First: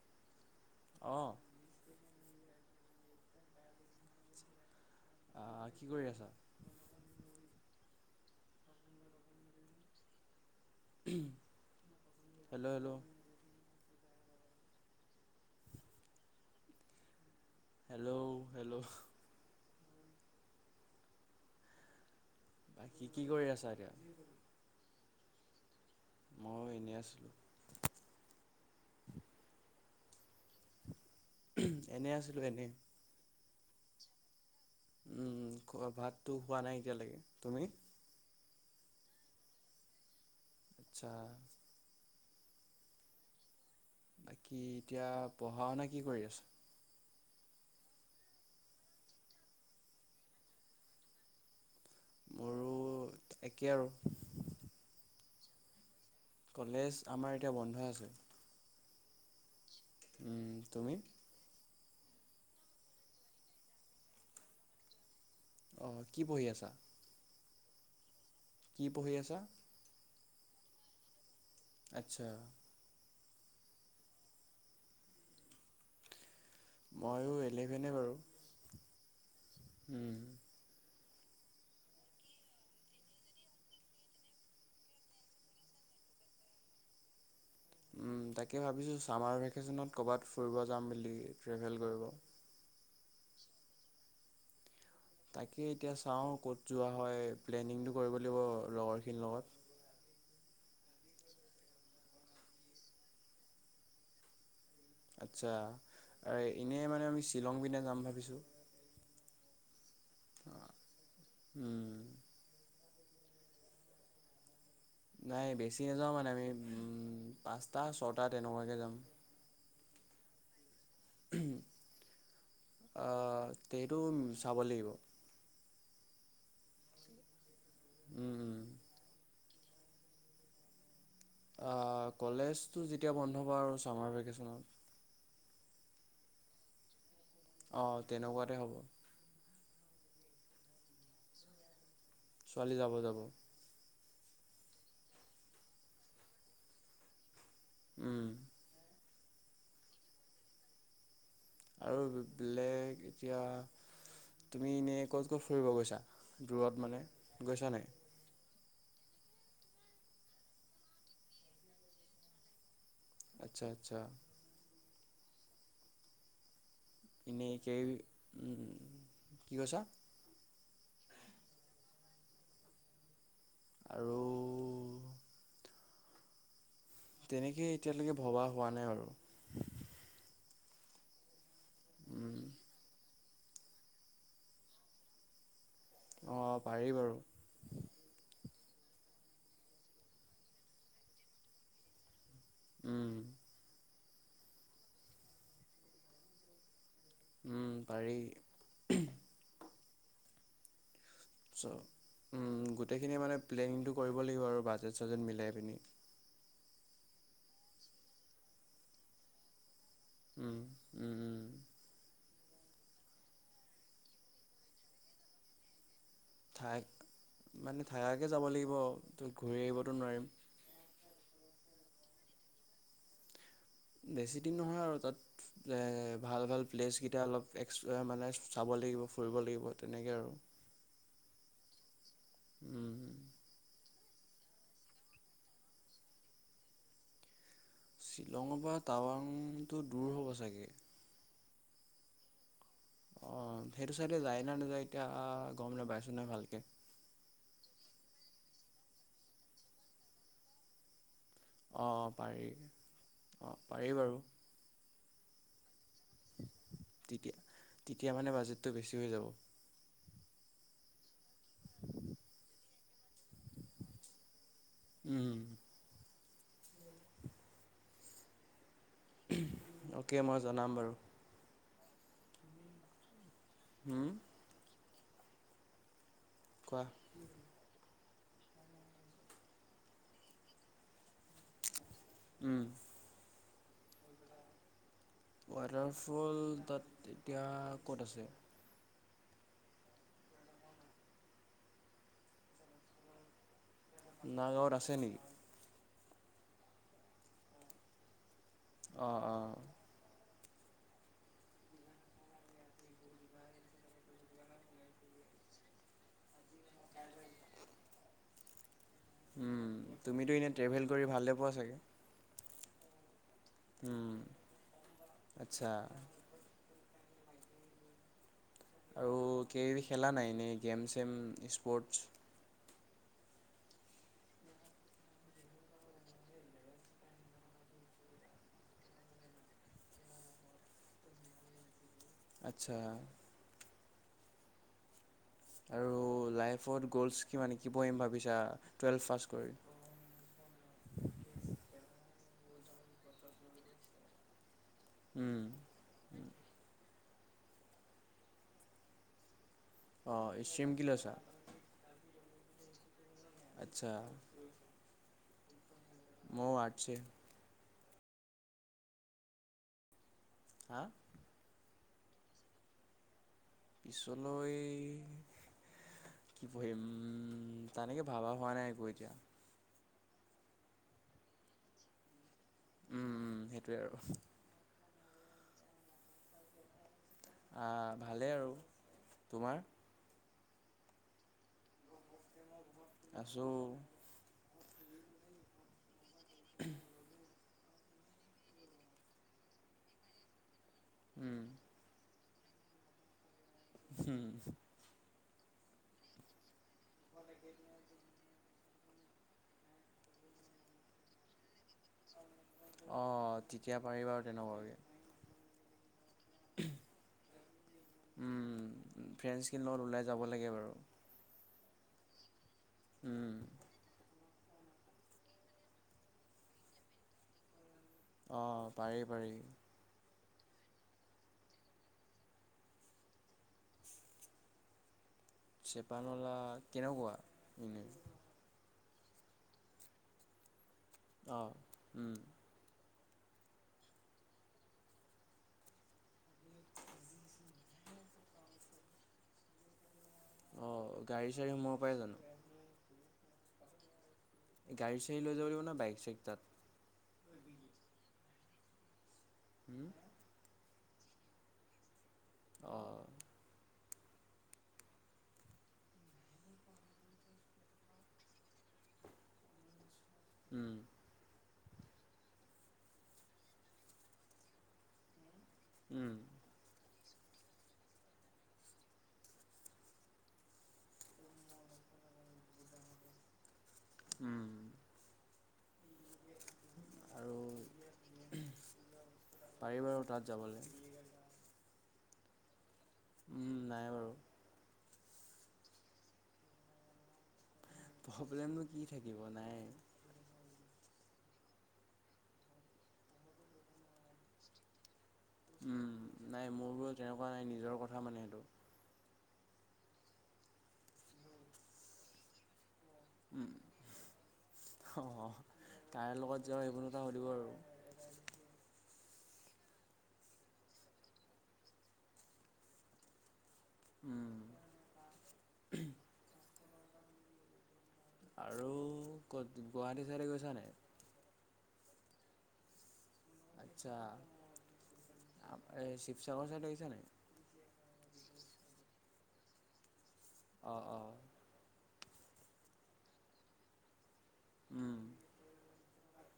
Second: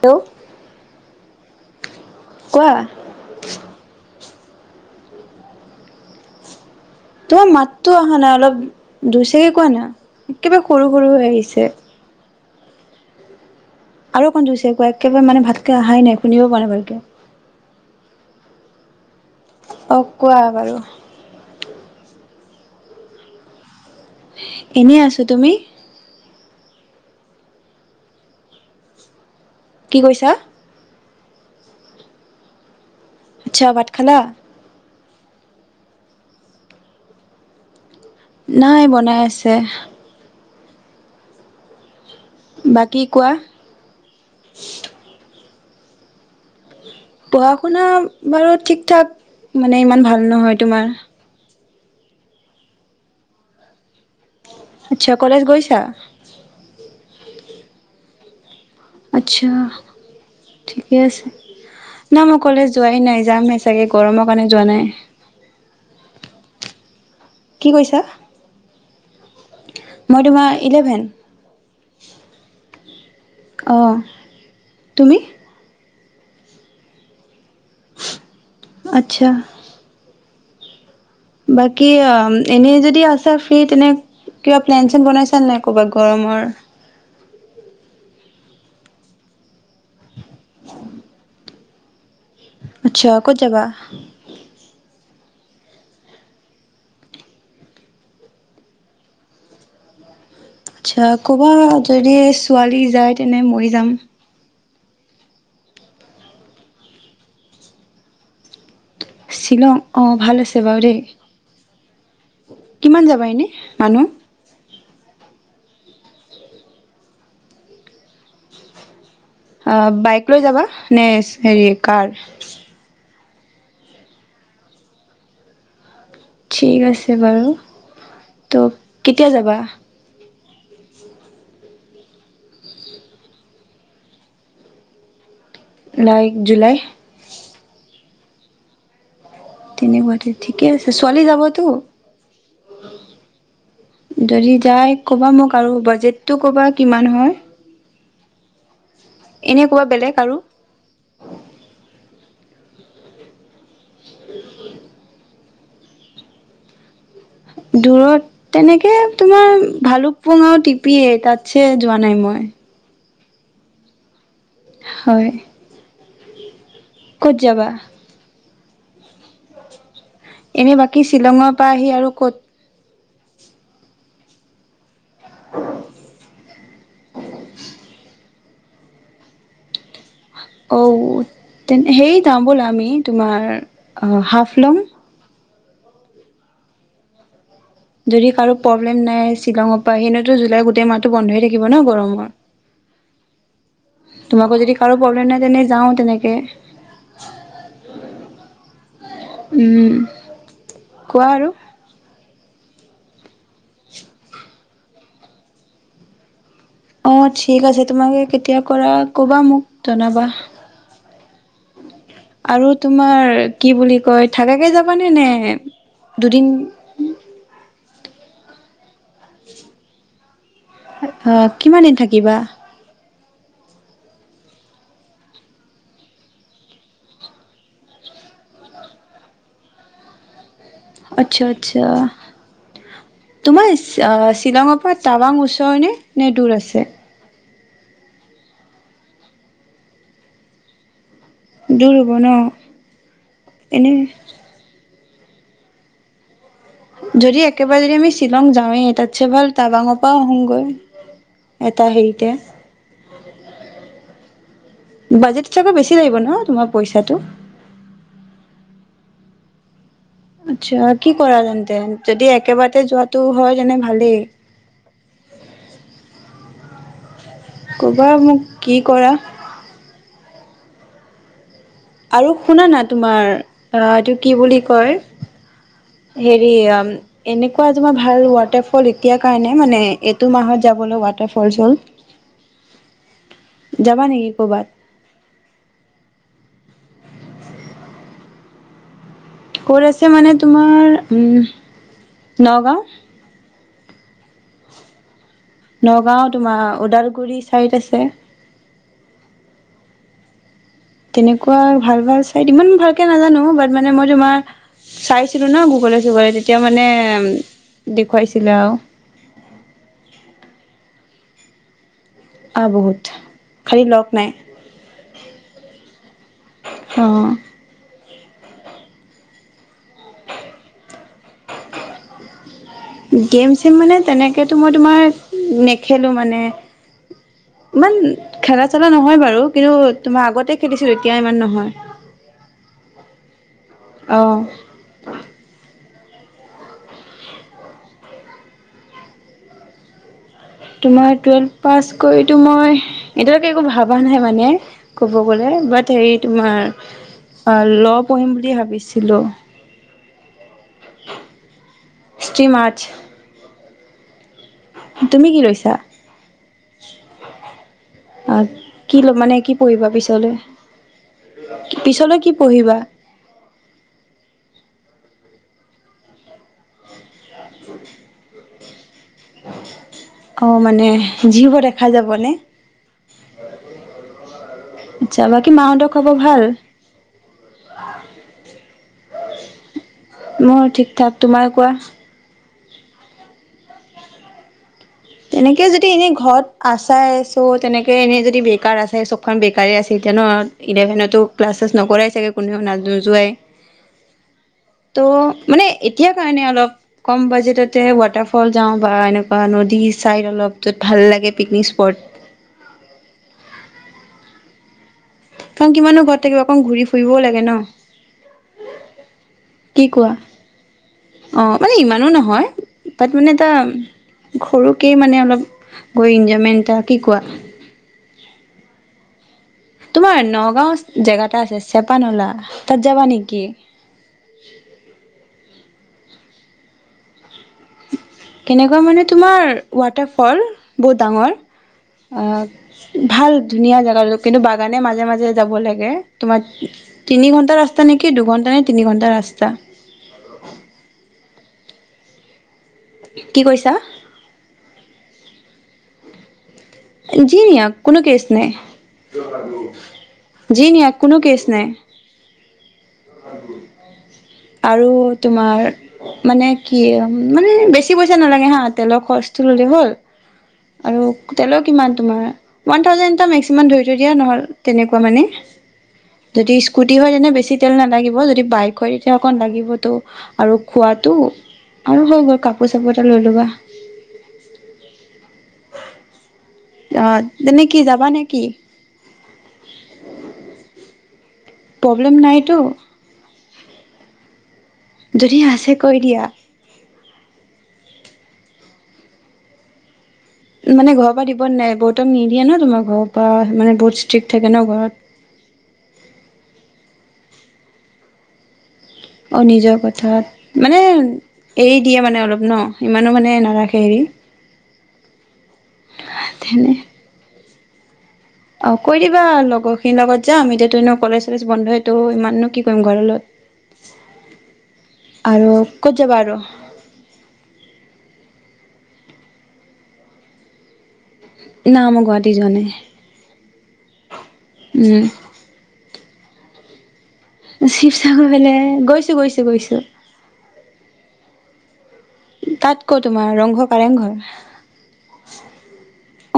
টো অ' কোৱা? আ' কি কৰি আছা? তো মাতটো অহা নাই, অলপ জোৰছেকে কোৱা না। কিবা সৰু-সৰু হৈ আহিছে। হেল্ল', -হেল্ল', আৰু অকণ জোৰছে কোৱা, একেবাৰে মানে ভালকে অহাই নাই শুনিব পৰা নাই ভালকে। হেল্ল'-হেল্ল', অ' কোৱা বাৰু। বাকী কি কৰি আছা এতিয়া? এনেই আছো, তুমি? মইয়ো এনেই আছো। কি কৈছা? এনেই আছিলো এনেই। আচ্ছা, ভাত খালা? উম, ভাতটো হোৱা নাই এতিয়ালৈকে তুমি? নাই, বনাই আছে। আচ্ছা। বাকী কোৱা? বাকী এতিয়া পঢ়া শুনা কি কৰি আছ? পঢ়া-শুনা বাৰু ঠিকথাক, মানে ইমান ভাল নহয় তোমাৰ? মোৰো একেই আৰু। আচ্ছা, কলেজ গৈছা? কলেজ, আমাৰ এতিয়া বন্ধ আছে। আচ্ছা, উম, তুমি ঠিকে আছে। না, মই ক'লে যোৱাই নাই। যামহে চাগে, গৰমৰ কাৰণে যোৱা নাই। অ' কি পঢ়ি আছা? কি কৈছা? কি পঢ়ি আছা? মই তোমাৰ ইলেভেন। আচ্ছা। অ' তুমি? মইও, ইলেভেনে বাৰু। আচ্ছা। উম। বাকী, অ' এনে যদি আছা ফ্ৰী, তেনে কিবা প্লেন-চেন বনাইছা নে নাই, কিবা গৰমৰ? উম, তাকে ভাবিছোঁ, চামাৰ ভেকেচনত। ক'ৰবাত ফুৰিব যাম বুলি। ট্ৰেভেল কৰিব। আচ্ছা, ক'ত যাবা? তাকে এতিয়া চাওঁ, ক'ত যোৱা হয়। প্লেনিংটো কৰিব লাগিব, লগৰখিনিৰ লগত। আচ্ছা, ক'বা, যদি ছোৱালী যায়, তেনে মইও যাম। আচ্ছা, এনে মানে আমি শ্বিলং পিনে যাম ভাবিছো। শিলং। অ', ভাল আছে বাৰু দেই। উম, কিমান যাবা এনেই মানুহ? নাই, বেছি নাযাওঁ মানে আমি, উম পাঁচটা-ছটা তেনেকুৱাকে যাম। আ বাইক লৈ যাবা নে, হেৰি কাৰ? আ টেইটোন চাব লাগিব। ঠিক আছে বাৰু। উম, উম। তোপ কেতিয়া যাবা? আ কলেজটো যেতিয়া বন্ধ হ'ব আৰু সামাৰ ভেকেচনত লাইক জুলাই। অ তেনেকুৱাতে হ'ব। তেনেকুৱাতেই ঠিকে আছে, ছোৱালী যাবতো? ছোৱালী যাব, যাব। যদি যায় ক'বা মোক আৰু বাজেটটো ক'বা, কিমান হয়? উম। এনেকুৱা বেলেগ আৰু? আৰু বে বেলেগ এতিয়া? তুমি ইনে কছ ক'ত ফুৰিব গৈছা, দূৰত মানে? গৈছা নাই দূৰত তেনেকে তোমাৰ ভালুকপুং আও টিপিয়ে তাতছে যোৱা নাই মই। আচ্ছা, আচ্ছা। হয় ক'ত এনেই যাবা যে উম কি কৈছা এনে বাকী শ্বিলঙৰ পৰা আহি আৰু ক'ত আৰু তেনেকে এতিয়ালৈকে ভবা হোৱা নাই বাৰু অও তে সেই যাম বলা আমি তোমাৰ হাফ লম অ পাৰি বাৰু যদি কাৰো প্ৰব্লেম নাই শ্বিলঙৰ পৰা সেইনেতো জুলাই গোটেই মাহটো বন্ধ হৈ থাকিব ন গৰমৰ তোমাকো যদি কাৰো প্ৰব্লেম নাই তেনে যাও তেনেকে উম পাৰি উম কোৱা আৰু চ উম গোট গোটেইখিনি মানে প্লেনিংটো কৰিব লাগিব আৰু বাজেট চাজেট মিলাই পিনি অ ঠিক আছে তোমাকে কেতিয়া কৰা কবা মোক জনাবা আৰু তোমাৰ কি বুলি কয় থাকাকে যাবানে নে দুদিন ঠাইত মানে থাকা কে যাব লাগিব ত ঘূৰি আহিবতো নোৱাৰিম। অ কিমান দিন থাকিবা। বেছিদিন নহয় আৰু তাত ভাল ভাল প্লেচকেইটা অলপ এক্সপ্ মানে চাব লাগিব ফুৰিব লাগিব তেনেকে আৰু আচ্ছা আচ্ছা তোমাৰ শ্বিলঙৰ পৰা টাৱাং ওচৰণে নে দূৰ আছে? শ্বিলঙৰ পৰা টাৱাংটো দূৰ হ'ব চাগে দূৰ হ'ব ন অ এনে সেইটো চাইদে যায় ন নাযায়? অ গম নোপাইছো নহয় ভালকে, যদি একেবাৰে যদি আমি শ্বিলং যাওঁৱেই তাতছে ভাল টাৱাঙৰ পৰা আহুংগৈ অ পাৰি অ পাৰি বাৰু বাজেট চাগে বেছি লাগিব ন তোমাৰ পইচাটো তেতিয়া মানে বাজেটটো বেছি হৈ যাব। আচ্ছা কি? কৰা তেন্তে যদি একেবাৰতে যোৱাটো হয় তেনে ভালেই। ক'বাই মোক কি কৰা অ'কে মই জনাম বাৰু আৰু শুনা না তোমাৰ অ এইটো কি বুলি কয়? হেৰি অ কোৱা এনেকুৱা তোমাৰ ভাল ৱাটাৰ ফল এতিয়া কাৰণে মানে এইটো মাহত যাবলে [unintelligible] যাবা নেকি ক'বাত ৱাটাৰফল তাত এতিয়া ক'ত আছে? ক'ত আছে মানে তোমাৰ নগাঁও। নগাঁৱত আছে নেকি? নগাঁও তোমাৰ ওদালগুৰি ছাইড আছে। অ অ তেনেকুৱা ভাল ভাল চাই ইমান ভালকে নাজানো বাট মানে মই তোমাৰ চাইছিলো ন গুগলে চুগলে তেতিয়া মানে দেখুৱাইছিলে আৰু উম তুমিতো এনে ট্ৰেভেল কৰি ভাললে পোৱা চাগে? আ বহুত খালি লগ ম নাই আচ্ছা অ আৰু কিবাকিবি খেলা নাই নেই game same sports game same মানে তেনেকেতো মই তোমাৰ নেখেলো মানে ইমান খেলা চেলা নহয় বাৰু কিন্তু তোমাৰ আগতে খেলিছিলো তেতিয়া ইমান নহয়। আচ্ছা। অহ', আৰু লাইফত গ'লছ কি মানে কি পঢ়িম ভাবিছা টুৱেলভ পাছ কৰি। তোমাৰ টুৱেলভ পাছ কৰিতো মই এতিয়ালৈকে একো ভবা নাই মানে। ক'ব গ'লে বাট হেৰি তোমাৰ। অহ', ল পঢ়িম বুলি ভাবিছিলো। অহ', ষ্ট্ৰীম কি লৈছা। ষ্ট্ৰীম আৰ্টছ আচ্ছা। তুমি কি লৈছা? মইও আৰ্টছে। অহ', কি ল মানে কি পঢ়িবা পিছলৈ? হাহ', পিছলৈ কি পঢ়িবা? পিছলৈ? কি পঢ়িম? উম', তনেকে ভাবা হোৱা নাই। বুজা অহ', মানে যি হব দেখা যাব নে। উম', - উম', সেইটোৱে আৰু। যাবাকী মাহঁতৰ খবৰ ভাল? আঁহ', ভালেই আৰু তোমাৰ? মোৰ ঠিক ঠাক তোমাৰ কোৱা? আছো। তেনেকে যদি এনে। ঘৰত আচাই। ত', তেনেকৈ এনেই যদি বেকাৰ আছে চবখন বেকাৰেই আছে তেতিয়া ন। ইলেভেনতো ক্লাছেছ নকৰাই চাগে। কোনেও না নোযোৱাই। হম', তহ', মানে এতিয়া কাৰণে অলপ। কম বাজেটটে ৱাটাৰফল। যাওঁ বা এনেকুৱা নদী। ছাইড অলপ য'ত ভাল লাগে পিকনিক স্পট। অহ', তেতিয়া পাৰিবা আৰু তেনেকুৱাকে। কাৰণ কিমানৰ ঘৰত থাকিব অকণ ঘূৰি ফুৰিবও লাগে ন। ফ্ৰেণ্ডছখিনিৰ লগত কি ওলাই কোৱা? যাব লাগে বাৰু অহ', মানে ইমানো নহয়। পাত মানে ত সৰুকেই মানে অলপ গৈ এনজয়মেণ্ট এটা কি কোৱা? অহ', পাৰি -পাৰি তোমাৰ নগাঁও জেগা এটা আছে চেপানলা তাত যাবা নেকি? চেপানলা কেনেকুৱা। এনেই এনেকুৱা মানে তোমাৰ ৱাটাৰ ফল বহুত ডাঙৰ অ', উম, ভাল ধুনীয়া জাগা কিন্তু বাগানে মাজে মাজে যাব লাগে তোমাৰ তিনি ঘণ্টা ৰাস্তা নেকি দুঘণ্টা নে তিনি ঘণ্টা ৰাস্তা। অ গাড়ী চাড়ী সোমাব পৰে জানো? কি কৈছা? গাড়ী চাড়ী লৈ যাব লিব ন বাইক চাইক তাত যি নিয়ক কোনো কেছ নাই। উম, জি নিয়ক কোনো কেছ নাই অ', আৰু আৰু তোমাৰ মানে কি মানে বেছি পইচা নালাগে হা তেলৰ খৰচটো ল'লে হ'ল, উম, আৰু তেলৰ কিমান তোমাৰ ৱানথাউজেণ্ড এটা মেক্সিমাম ধৰি থৈ দিয়া নহ তেনেকুৱা মানে। উম, যদি স্কুটি হয় তেনে বেছি তেল নালাগিব যদি বাইক হয় তেতিয়া অকণ লাগিবতো আৰু খোৱাটো আৰু হৈ গ'ল কাপোৰ চাপোৰ এটা লৈ ল'বা। উম। আহ আৰু তেনে কি যাবা নে কি? পাৰি বাৰু তাত যাবলৈ, প্ৰব্লেম নাইটো? নাই বাৰু। যদি আছে কৈ দিয়া। প্ৰব্লেমটো কি থাকিব নাই। মানে ঘৰৰ পৰা দিব নাই বহুতক নিদিয়ে ন তোমাৰ ঘৰৰ পৰা মানে বহুত ষ্ট্ৰিক্ট থাকে ন ঘৰত। উম নাই মোৰ বাও তেনেকুৱা নাই নিজৰ কথা মানে সেইটো। অ নিজৰ কথাত, মানে এৰি দিয়ে মানে অলপ ন। ইমানো মানে উম, নাৰাখে হেৰি। অ'। কাৰ লগত যোৱাৰ তেনে সেইবোৰ কথা সুধিব আৰু। অ' কৈ দিবা লগৰখিনিৰ লগত যাম, এতিয়াতো এনেও কলেজ চলেজ বন্ধইটো, ইমাননো কি কৰিম ঘৰ লগত। উম, আৰু, ক'ত যাবা আৰু? আৰু, ক'ত গুৱাহাটী চাইডে গৈছা নে? এ না মই গুৱাহাটী যোৱা নাই। আটছা, উম, আ এ চি শিৱসাগৰ ছাইদে আহিছা নাই? শিৱসাগৰ ফালে, গৈছো, গৈছো, গৈছো। অ', অ'। তাত ক তোমাৰ, ৰংঘৰ কাৰেংঘৰ? উম।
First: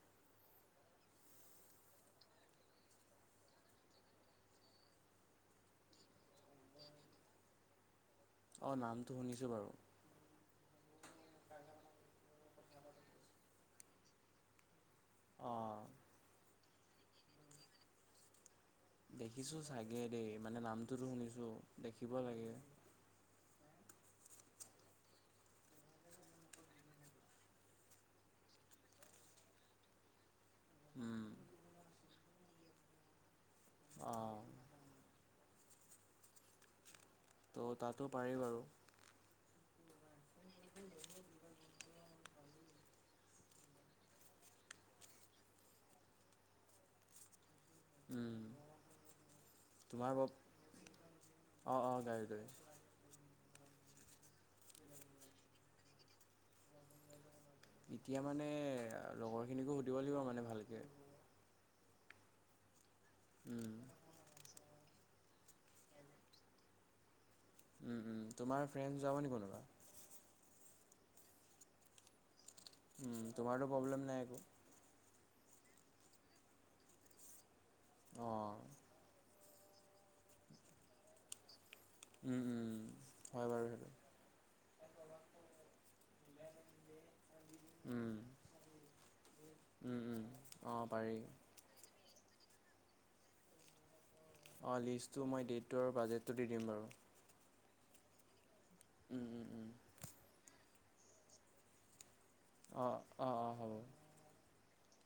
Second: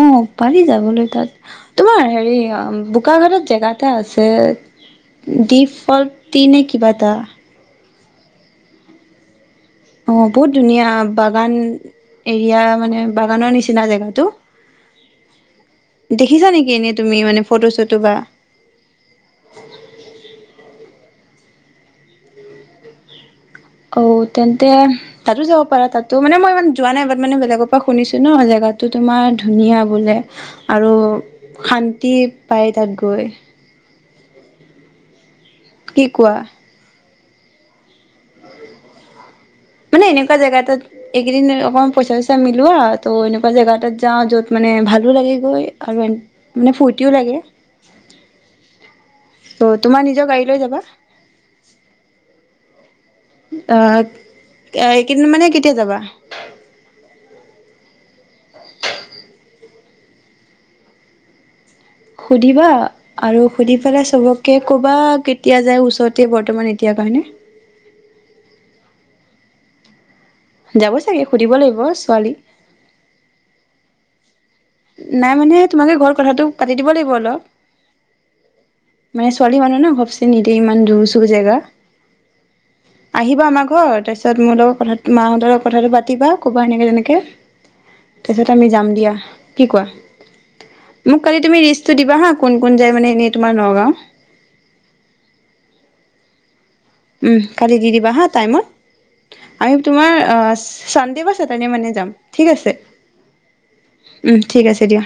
অ' পাৰি যাবলৈ তাত, তোমাৰ হেৰি বোকাঘাটত জেগা এটা আছে, ডিপ ফল্টটি নে কিবা এটা। অ, ' নামটো শুনিছো বাৰু। অ', বহুত ধুনীয়া, বাগান এৰিয়া মানে বাগানৰ নিচিনা জেগাটো। অঁ দেখিছা নেকি? কেনে তুমি মানে ফটো- চটো বা, দেখিছো চাগে দেই, মানে নাম, এইটোটো শুনিছোঁ, দেখিব লাগে। অও, তেন্তে, তাতো যাব পাৰা। তাতো মানে মই ইমান যোৱা নাই বাট মানে বেলেগৰ পৰা শুনিছো ন ', জেগাতো তোমাৰ ধুনীয়া বোলে। আৰু উম, শান, তিত পায় তাত গৈ। অ', কি কোৱা? ত, মানে এনেকুৱা জেগা এটাত, এইকেইদিন অকমান পইচা- চইচা মিলি, লোৱা ত', এনেকুৱা জেগা এটাত যাও, য'ত মানে ভালো লাগে গৈ আৰু মানে ফূৰ্তিও লাগে। উম, ত' ' তোমাৰ নিজৰ আক', গাড়ী লৈ যাবা অ-অ গাড়ী লৈ। অ', এইকেইদিন মানে কেতিয়া যাবা? এতিয়া মানে লগৰ- খিনিকো সুধিব লাগিব মানে ভালকে। সুধিবা? আৰু সুধি পেলাই চবকে, ক'বা কেতিয়া যায়, ওচৰতে বৰ্তমান এতিয়া কাৰণে। উম, -উম, তোমাৰ ফ্ৰেইণ্ড যাব নি কোনোবা? যাব চাগে সুধিব লাগিব, ছোৱালী। উম, 'তোমাৰটো প্ৰব্লেম নাই একো? নাই মানে, তোমালোকে ঘৰত কথাটো পাতি দিব লাগিব অলপ। অহ ', মানে ছোৱালী মানুহ ন', ঘপচে নিদয়ে ইমান দূৰ- চুৰ জেগা, উম, উম, আহিবা হয় আমাৰ বাৰু ঘৰ সেইটো তাৰপিছত মোৰ লগত কথা মাহঁতৰ লগত কথাটো পাতিবা ক'বা এনেকে- তেনেকে উম, তাৰপিচত আমি যাম দিয়া। উম, উম, অঁ পাৰি [unintelligible] কিবা হা কোন -কোন যায় মানে এনেই তোমাৰ নগাঁও। অহ্ লিষ্টটো মই ডেটটোৰ বাজেটটো দি দিম বাৰু। উম ', কালি দি দিবা হা টাইমত। উম, উম, উম, আমি, তোমাৰ আচ, চানদে বা ছেটাৰডে মানে যাম। ঠিক আছে, অঁ অঁ অঁ হ'ব উম্ ঠিক আছে দিয়া।